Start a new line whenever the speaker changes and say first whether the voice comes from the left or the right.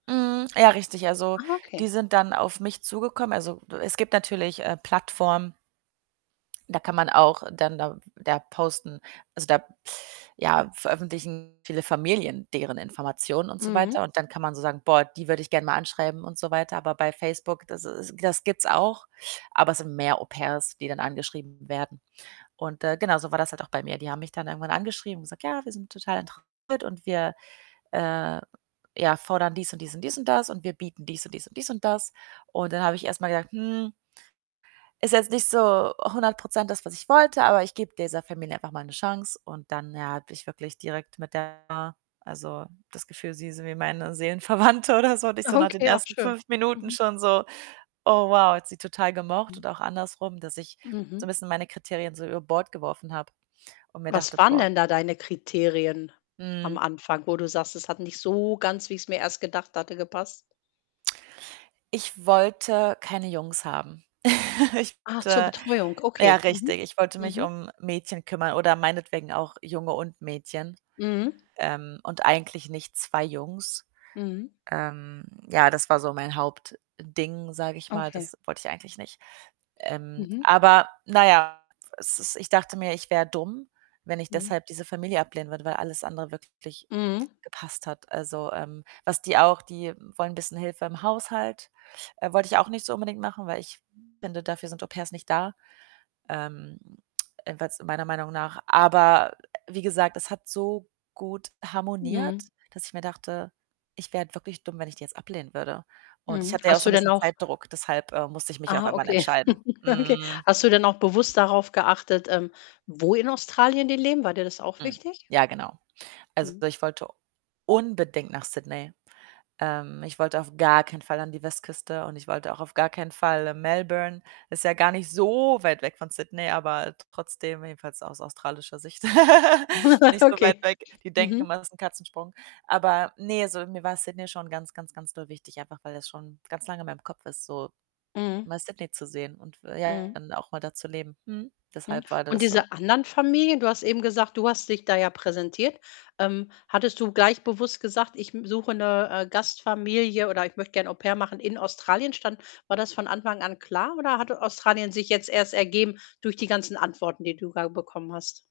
right: Mhm, ja richtig. Also,
left: Ah,
right: die
left: okay.
right: sind dann auf mich zugekommen. Also, es gibt natürlich, äh, Plattformen da kann man auch dann da da posten, also, da ja, veröffentlichen viele Familien deren Informationen und so
left: Mhm.
right: weiter und dann kann man so sagen: „Boah, die würde ich gern mal anschreiben“, und so weiter. Aber bei Facebook, das is das gibt's auch, aber es sind mehr Au-pairs, die dann angeschrieben werden. Und, äh, genau so war das halt auch bei mir. Die haben mich dann irgendwann angeschrieben und gesagt: „Ja, wir sind total interessiert und wir, äh, ja fordern dies und dies und dies und das und wir bieten dies und dies und dies und das.“ Und dann habe ich erst mal gedacht: „Hm“ „ist jetzt nicht so 100 % das, was ich wollte, aber ich gebe dieser Familie einfach mal 'ne Chance.“ Und dann, ja, hatte ich wirklich direkt mit der also, das Gefühl, sie ist wie meine Seelenverwandte oder so. Und ich so nach den
left: Okay, auch
right: ersten
left: schön.
right: 5 Minuten
left: Mhm.
right: schon so: „Oh wow, hat sie total gemocht“
left: Mhm.
right: und auch andersrum, dass ich so 'n
left: Mhm.
right: bisschen meine Kriterien so über Bord geworfen habe und mir
left: Was
right: dachte:
left: waren
right: „Boah“
left: denn da deine Kriterien am
right: Mhm.
left: Anfang, wo du sagst: „Es hat nicht so ganz, wie ich's mir erst gedacht hatte, gepasst“?
right: Ich wollte keine Jungs haben. Ich
left: Ach, zur
right: wollte
left: Betreuung,
right: äh, ja
left: okay. Mhm,
right: richtig, ich wollte mich
left: mhm.
right: um Mädchen kümmern oder meinetwegen auch Junge und Mädchen,
left: Mhm.
right: ähm, und eigentlich nicht 2 Jungs.
left: Mhm.
right: Ähm, ja, das war so mein Hauptding, sage ich mal,
left: Okay.
right: das wollte ich eigentlich nicht. Ähm,
left: Mhm.
right: aber na ja, pf es ist ich dachte mir, ich wäre dumm, wenn ich
left: Mhm.
right: deshalb diese Familie ablehnen würde, weil alles andere wirklich
left: Mhm.
right: gepasst hat. Also, ähm, was die auch die wollen bisschen Hilfe im Haushalt. Äh, wollte ich auch nicht so unbedingt machen, weil ich finde, dafür sind Au-pairs nicht da, ähm, jedenfalls meiner Meinung nach. Aber wie gesagt, das hat so gut harmoniert,
left: Mhm.
right: dass ich mir dachte: „Ich wäre halt wirklich dumm, wenn ich die jetzt ablehnen würde.“ Und ich
left: Mhm.
right: hatte ja auch
left: Hast
right: so
left: du
right: 'n
left: denn
right: bisschen
left: auch
right: Zeitdruck, deshalb, äh, musste ich mich auch
left: ah,
right: irgendwann
left: okay.
right: entscheiden,
left: Okay.
right: hm.
left: Hast du denn auch bewusst darauf geachtet, ähm, wo in Australien die leben? War dir das auch
right: Hm,
left: wichtig?
right: ja genau. Also,
left: Mhm.
right: ich wollte unbedingt nach Sydney. Ähm, ich wollte auf gar keinen Fall an die Westküste und ich wollte auch auf gar keinen Fall Melbourne. Ist ja gar nicht so weit weg von Sydney, aber trotzdem jedenfalls aus australischer Sicht, nicht so weit
left: Okay.
right: weg. Die denken
left: Mhm.
right: immer, das ist 'n Katzensprung. Aber ne, so mir war Sydney schon ganz, ganz, ganz doll wichtig, einfach weil das schon ganz lange in meinem Kopf ist, so
left: Mhm.
right: mal Sydney zu sehen und f ja
left: Mhm.
right: dann auch mal da zu leben. Mhm.
left: Mhm.
right: Deshalb war
left: Und
right: das so.
left: diese anderen Familien du hast eben gesagt, du hast dich da ja präsentiert. Ähm, hattest du gleich bewusst gesagt: „Ich, hm, suche 'ne, äh, Gastfamilie“, oder: „Ich möchte gern Au-pair machen in Australien“, stand war das von Anfang an klar oder hatte Australien sich jetzt erst ergeben durch die ganzen Antworten, die du da bekommen hast?